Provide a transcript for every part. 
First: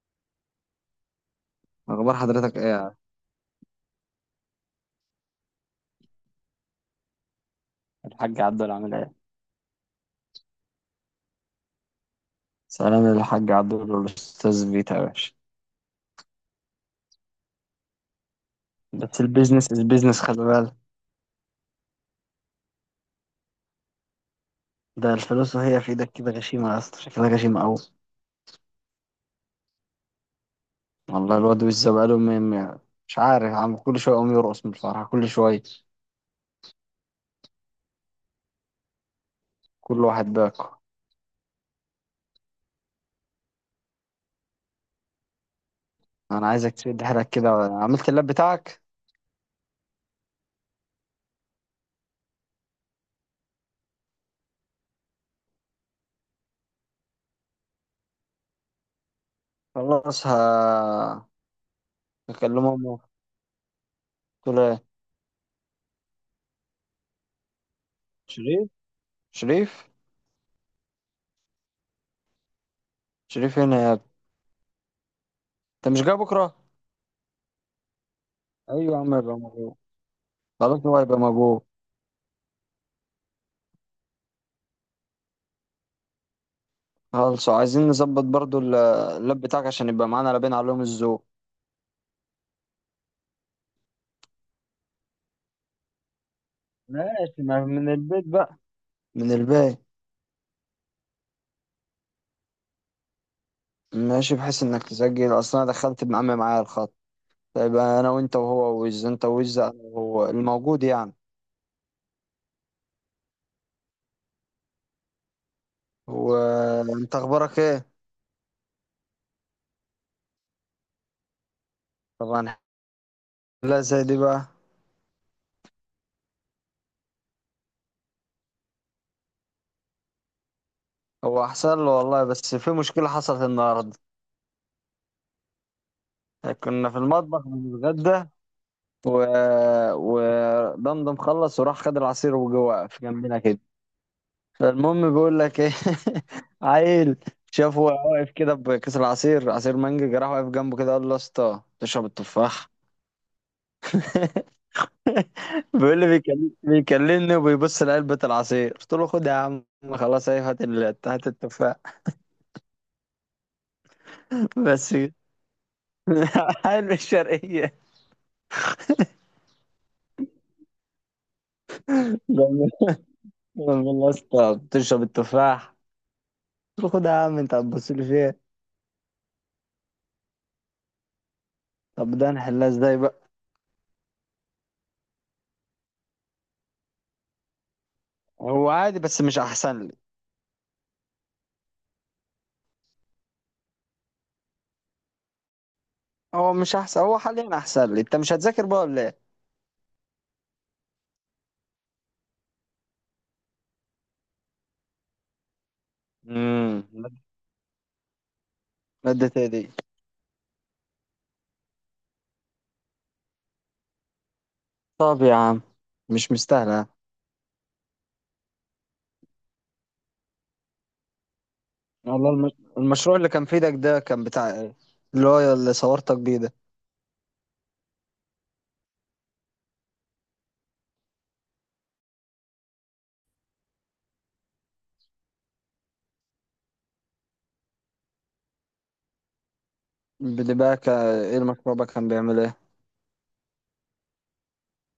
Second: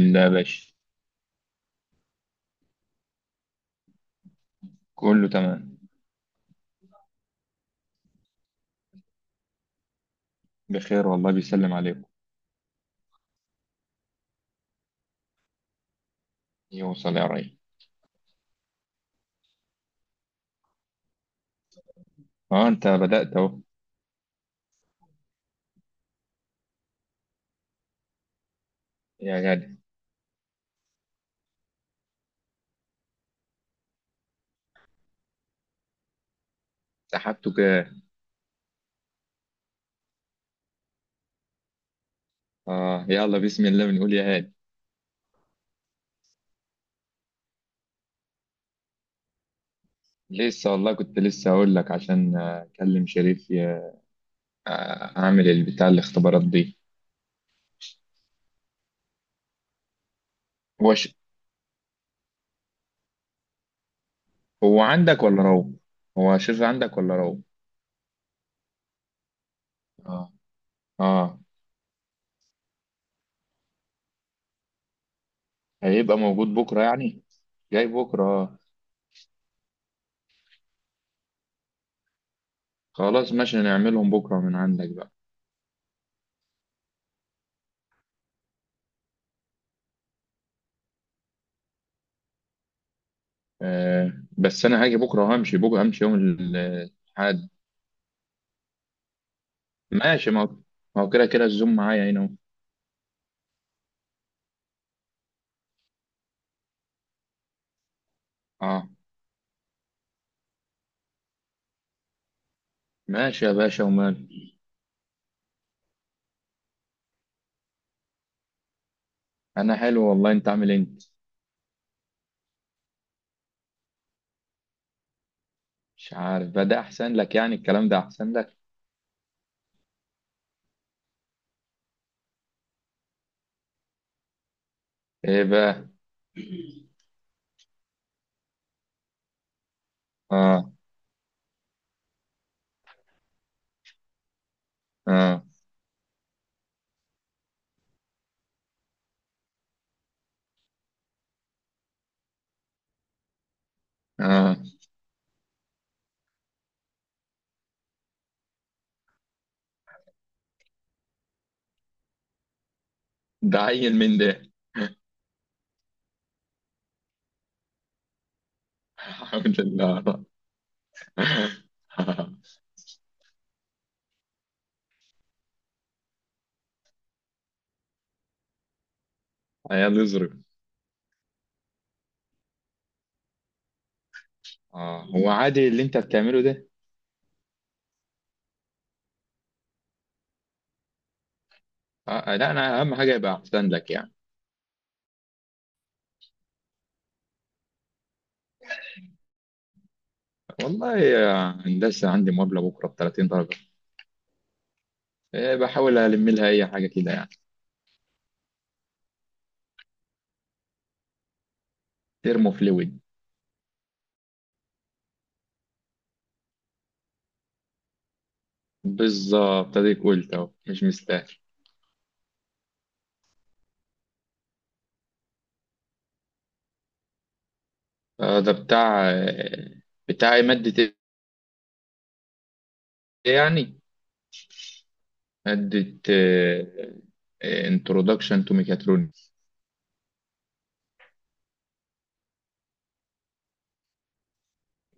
لا يا باشا، اخبار حضرتك ايه يا عم؟ كله تمام. الحاج عبدول عامل ايه؟ بخير والله، بيسلم عليكم. سلام للحاج عبدول والاستاذ فيتا يا باشا. يوصل يا ريس. بس البيزنس از بيزنس خلي بالك. اه، انت بدأت اهو. ده الفلوس وهي في ايدك كده غشيمة يا اسطى، شكلها غشيمة قوي. يا غالي، والله الواد وزة بقاله م- مش عارف، عم كل شوية يقوم يرقص من الفرحة كل شوية. سحبته كده. كل واحد باكو. اه يلا بسم الله، بنقول يا هادي. انا عايزك تشد حيلك كده، عملت اللاب بتاعك؟ لسه والله كنت لسه هقول لك عشان اكلم شريف اعمل البتاع الاختبارات دي. خلاص ه هو هكلمه امه. قلت له هو إيه؟ عندك ولا روح؟ هو شريف عندك ولا روح؟ شريف، شريف، اه. اه. شريف هنا يا ابني. انت مش جاي هيبقى موجود بكرة؟ بكره يعني. جاي بكره اه. ايوه يا عم يبقى موجود، خلاص هو هيبقى موجود. خلاص ماشي، نعملهم بكره من عندك بقى. خلاص عايزين نظبط برضو اللاب بتاعك عشان يبقى معانا لابين عليهم الذوق. بس انا هاجي بكره وهمشي بكره، همشي يوم ماشي الأحد. ما من البيت بقى، من الباقي. ماشي، ما هو كده كده الزوم معايا هنا اهو. ماشي بحيث انك تسجل، اصلا انا دخلت ابن عمي معايا الخط، يبقى انا وانت وهو، اه، ويز انت ويز انا وهو الموجود يعني. ماشي يا باشا، ومال. وانت اخبارك ايه؟ انا حلو والله، انت عامل إيه انت؟ طبعا. لا زي دي بقى. مش عارف بقى، ده احسن لك يعني، الكلام ده احسن لك. هو احسن له والله، بس في مشكلة حصلت النهاردة. ايه بقى؟ كنا في المطبخ بنتغدى، و... اه، ودمدم خلص وراح خد العصير وجه واقف جنبنا كده. فالمهم بيقول اه، لك ايه، عيل، شافه وهو واقف كده بكيس العصير، عصير مانجا، جراح واقف جنبه كده قال له يا اسطى تشرب التفاح. اه، بيقول لي بيكلمني وبيبص لعلبة العصير، قلت له خد يا عم، خلاص ايه، هات التفاح. ده عيل من ده. بس كده. عيل من الشرقية. الحمد لله. لما يا اسطى تشرب التفاح، قلت له خد يا عم انت هتبص لي فيها. عيال يظرف. طب ده نحلها ازاي بقى؟ اه، هو عادي اللي انت بتعمله ده. هو عادي بس مش احسن لي. لا، انا اهم حاجه يبقى احسن لك يعني. هو مش احسن، هو حاليا احسن لي، انت مش هتذاكر بقى ولا ايه؟ والله يا هندسه، عندي مقابله بكره ب 30 درجه، إيه، بحاول الم لها اي حاجه كده امم، يعني. مادة دي؟ ترمو فلويد. طب يا عم مش مستاهلة. بالظبط، اديك قلت اهو مش مستاهل. والله المشروع اللي كان في ايدك ده كان بتاع ايه؟ اللي هو اللي صورتك بيه ده، ده بتاع بتاع إيه؟ مادة ايه يعني؟ مادة انترودكشن تو ميكاترونكس. ايه المشروع بقى، كان بيعمل ايه؟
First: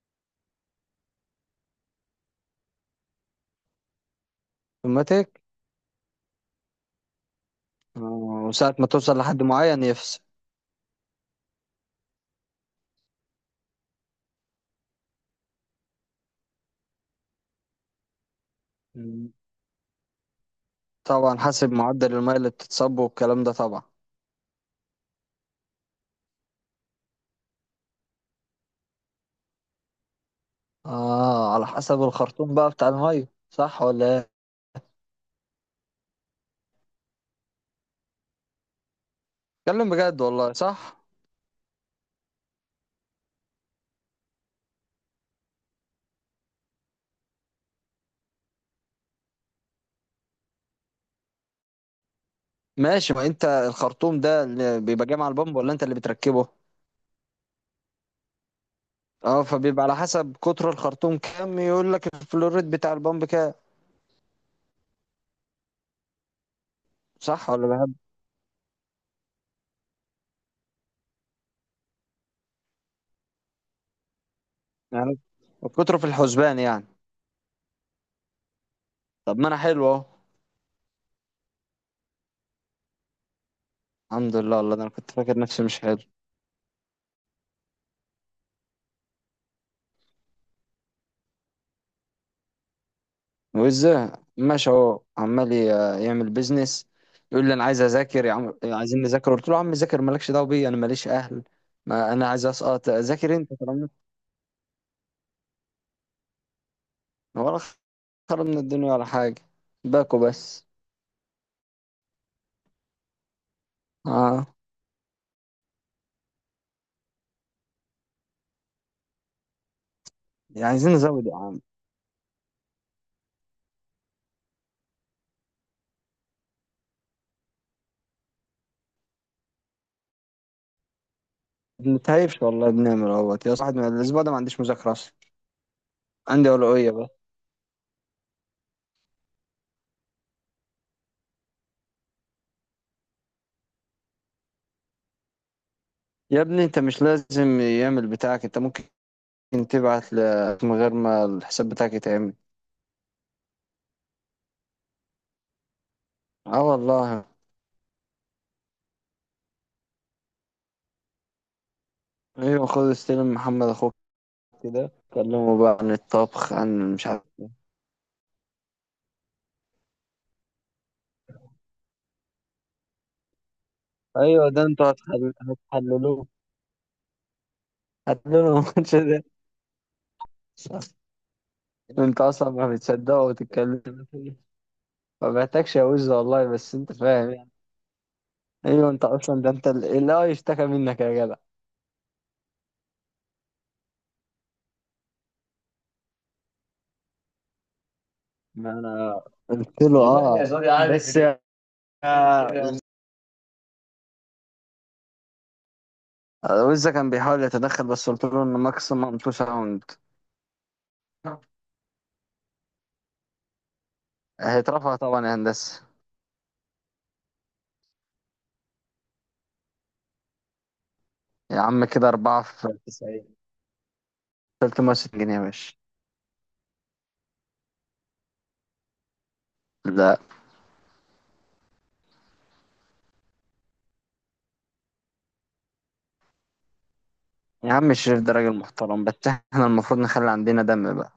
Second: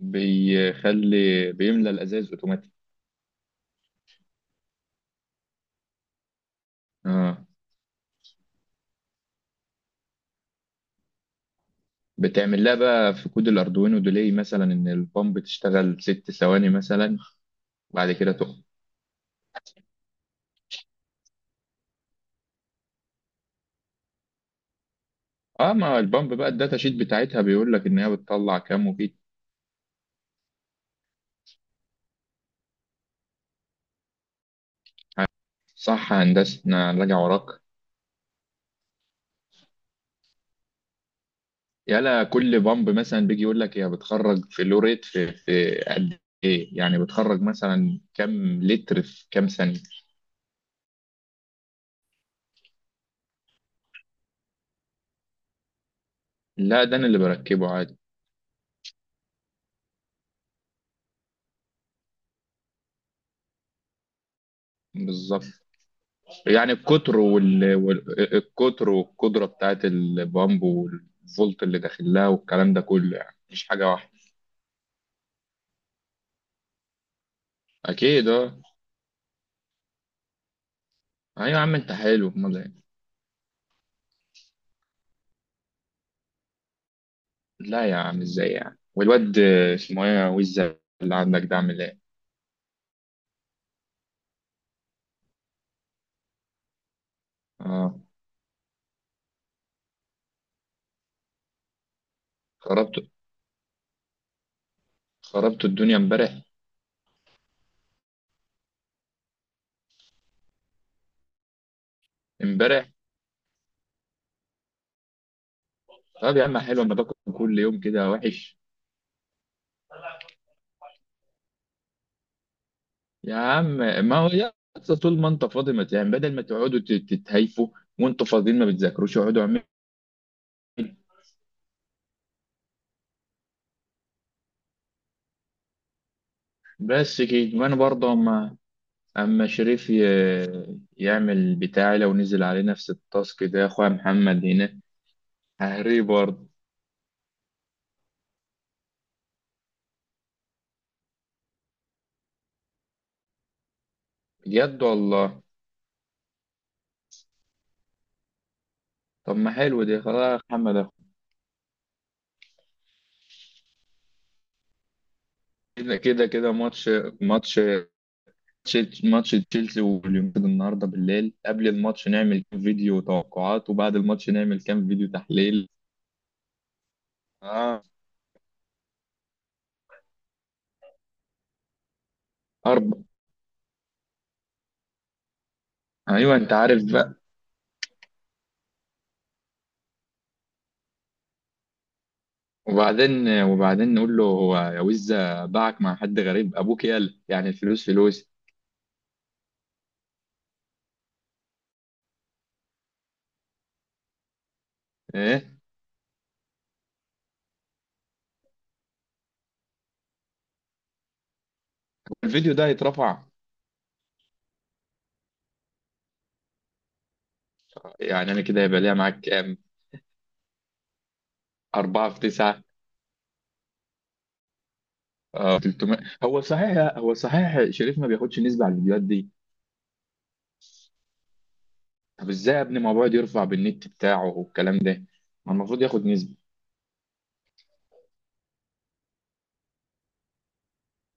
بيخلي، بيملى الازاز اوتوماتيك. اوتوماتيك. اه، آه، وساعة ما توصل لحد معين يفصل. بتعمل لها بقى في كود الاردوينو ديلي مثلا، ان البامب تشتغل 6 ثواني مثلا وبعد كده تقف. مم. طبعا حسب معدل المية اللي بتتصب والكلام ده طبعا. اه، ما البامب بقى، الداتا شيت بتاعتها بيقول لك ان هي بتطلع كام وكده. اه، على حسب الخرطوم بقى بتاع المية، صح ولا ايه؟ صح يا هندسه، انا راجع وراك. اتكلم بجد والله صح. يلا، كل بامب مثلا بيجي يقول لك هي بتخرج في لوريت في قد ايه، يعني بتخرج مثلا كام لتر في كام ثانيه. ماشي، ما انت الخرطوم ده اللي بيبقى جاي مع البامب ولا انت اللي بتركبه؟ لا، ده انا اللي بركبه عادي. اه، فبيبقى على حسب قطر الخرطوم كام يقول لك الفلوريد بتاع البامب كام. بالظبط. يعني صح ولا بهبد القطر والقدره بتاعت البامب والفولت اللي داخل لها والكلام ده كله، يعني مش حاجه واحده. يعني؟ قطره في الحسبان يعني. اكيد اه. طب ما انا حلو اهو. ايوه يا عم، انت حلو، امال إيه؟ الحمد لله والله، ده انا كنت فاكر نفسي مش حلو. لا يا عم، ازاي يعني؟ والواد اسمه ايه، وزة اللي عندك ده، عامل ايه؟ وازاي؟ ماشي اهو عمال يعمل بيزنس. يقول لي انا عايز اه، اذاكر يا عم، عايزين نذاكر، قلت له يا عم ذاكر، مالكش دعوه بيا، انا ماليش اهل، ما انا عايز اسقط، خربت ذاكر انت طالما. خربت الدنيا امبارح. ولا خرب من الدنيا ولا حاجه، باكو بس. امبارح، اه، طب يا عم حلو، اما باكل كل يوم كده وحش. يعني عايزين نزود يا عم. يا عم، ما هو يا اسطى طول ما انت فاضي، ما يعني بدل ما تقعدوا تتهايفوا وانتوا فاضيين ما بتذاكروش، اقعدوا اعملوا. بنتهيفش والله، بنعمل اهوت يا صاحبي، أنا الاسبوع ده ما عنديش مذاكره اصلا، عندي اولويه بقى. بس كده. وانا برضه اما شريف يعمل بتاعي، لو نزل عليه نفس التاسك ده يا اخويا محمد هنا ههريه يا برضه. ابني انت مش لازم يعمل بتاعك، انت ممكن من غير ما الحساب بتاعك يتعمل. بجد والله. اه والله. طب ما حلو دي. خلاص يا محمد، أخو. ايوه خد استلم محمد اخوك، كده كلمه بقى عن كده كده كده، الطبخ، عن مش عارف. ماتش ماتش تشيلسي واليونايتد النهارده بالليل، قبل الماتش نعمل كام فيديو توقعات وبعد الماتش ايوه، نعمل ده انتوا كام فيديو تحليل. هتحللوه، اه. هتحللوه الماتش ده؟ انت اصلا ما اربع. بتصدقه وتتكلم. ما بحتاجش يا وز ايوه، والله، انت بس عارف انت بقى. فاهم يعني. ايوه انت اصلا ده، انت اللي هو يشتكى منك يا جدع. وبعدين نقول له هو، يا وزة باعك مع حد غريب ابوك، يالا يعني الفلوس فلوس. قلت له والله يا اه زوري عارف بس ايه ويزا كان بيحاول يتدخل بس قلت له ان ماكسيمم تو ساوند. الفيديو ده، هيترفع؟ هيترفع طبعا يا هندسه. يعني انا كده هيبقى ليا معاك كام؟ يا عم كده 4 في أربعة 9، في 90، 360 جنيه يا باشا. 300؟ هو صحيح شريف ما بياخدش نسبة على الفيديوهات دي؟ لا. طب ازاي يا ابني؟ ما هو بيقعد يرفع بالنت بتاعه والكلام ده، ما المفروض ياخد نسبة. يا عم الشريف ده راجل محترم، بس احنا المفروض نخلي عندنا دم بقى.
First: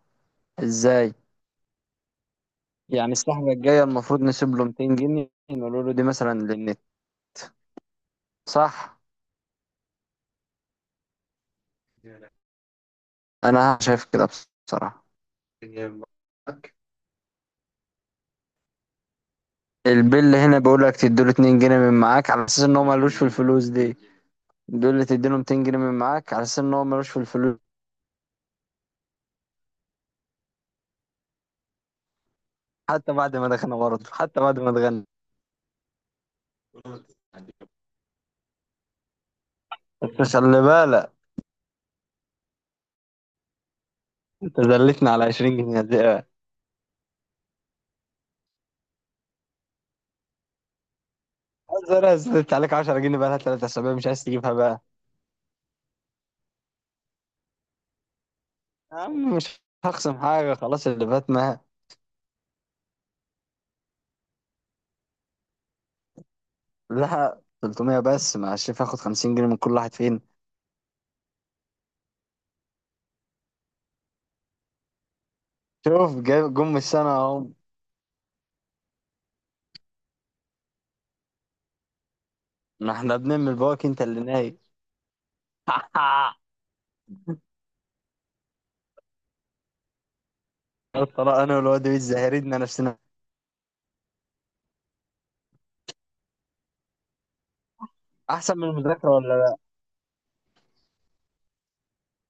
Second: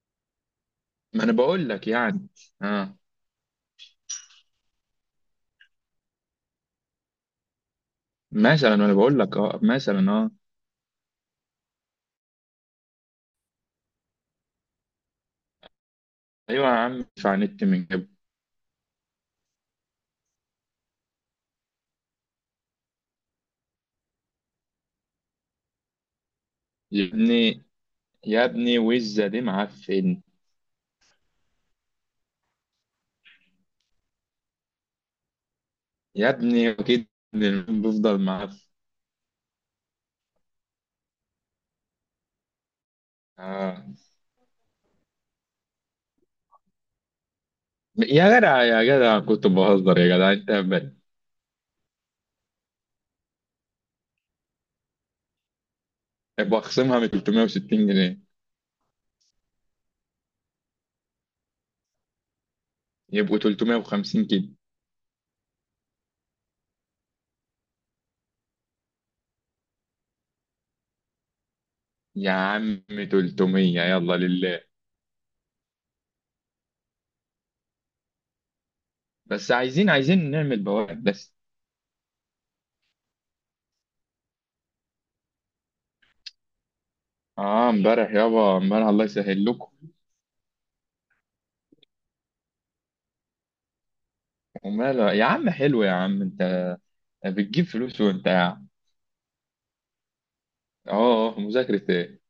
ازاي ما انا بقول لك يعني اه، يعني؟ السحبة الجاية المفروض نسيب له 200 جنيه، نقول له دي مثلا للنت. مثلا، ما انا صح، بقول لك اه مثلا اه. انا شايف كده بصراحة. ايوه يا عم، ادفع نت من جنب. البيل هنا بيقول لك تديله 2 جنيه من معاك على اساس ان هو ملوش في الفلوس دي، دول اللي تديله 200 جنيه من معاك على اساس ان هو يا ملوش في الفلوس. ابني، يا ابني، وزه دي معفن. حتى بعد ما دخلنا برضه، حتى بعد ما اتغنى. يا ابني اكيد، بفضل معفن. بس خلي بالك، اه. انت زلتنا على 20 جنيه دي ايه؟ يا جدع، يا جدع، كنت بهزر يا جدع، انت هبل. عايز، انا زلت عليك 10 جنيه بقى لها 3 اسابيع، مش عايز تجيبها بقى؟ بخصمها من 360 جنيه، يا عم مش هخصم حاجه خلاص، اللي فات ما، يبقوا 350 كده لها 300 بس، مع الشيف هاخد 50 جنيه من كل واحد فين. يا عم. 300، يلا لله. شوف جم السنه اهو. بس عايزين نعمل بوابات بس. ما احنا بنعمل بواك، انت اللي نايم. اه، امبارح يابا، امبارح الله يسهل لكم. الطلاق انا والواد الزهريدنا نفسنا. وماله يا عم؟ حلو يا عم، انت بتجيب فلوس وانت احسن من قاعد. المذاكره. اه، اه، مذاكرة ايه؟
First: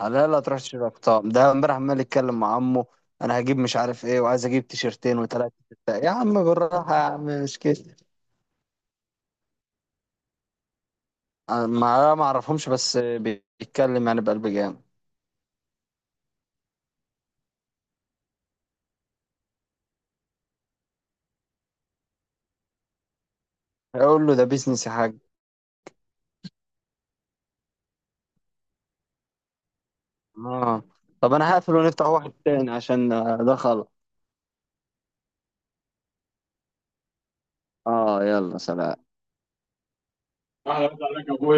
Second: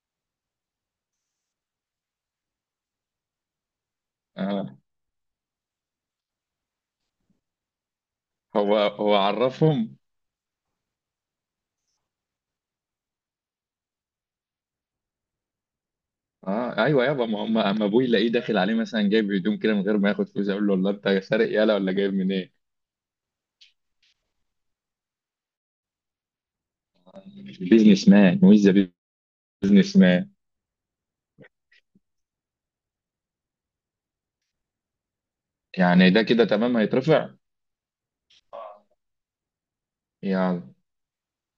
لا لا، تروح تشتري اقطاب، ده امبارح عمال يتكلم مع عمه، انا هجيب مش عارف ايه، وعايز اجيب اه، تيشرتين وثلاثه. يا عم بالراحه يا عم، مش كده. هو عرفهم. أنا ما اعرفهمش، بس بيتكلم يعني بقلب جامد. اه، ايوه يابا، ما هم اما ابوي يلاقيه داخل عليه مثلا جايب هدوم كده من غير ما ياخد فلوس، اقول له والله انت سارق، يالا ولا جايب منين. اقول له ده بيزنس يا حاج. بيزنس مان ويز بيزنس مان. اه. طب انا هقفل ونفتح واحد تاني عشان ده خلاص. يعني ده كده تمام، هيترفع. اه يلا سلام. يلا. اهلا عليك يا ابويا.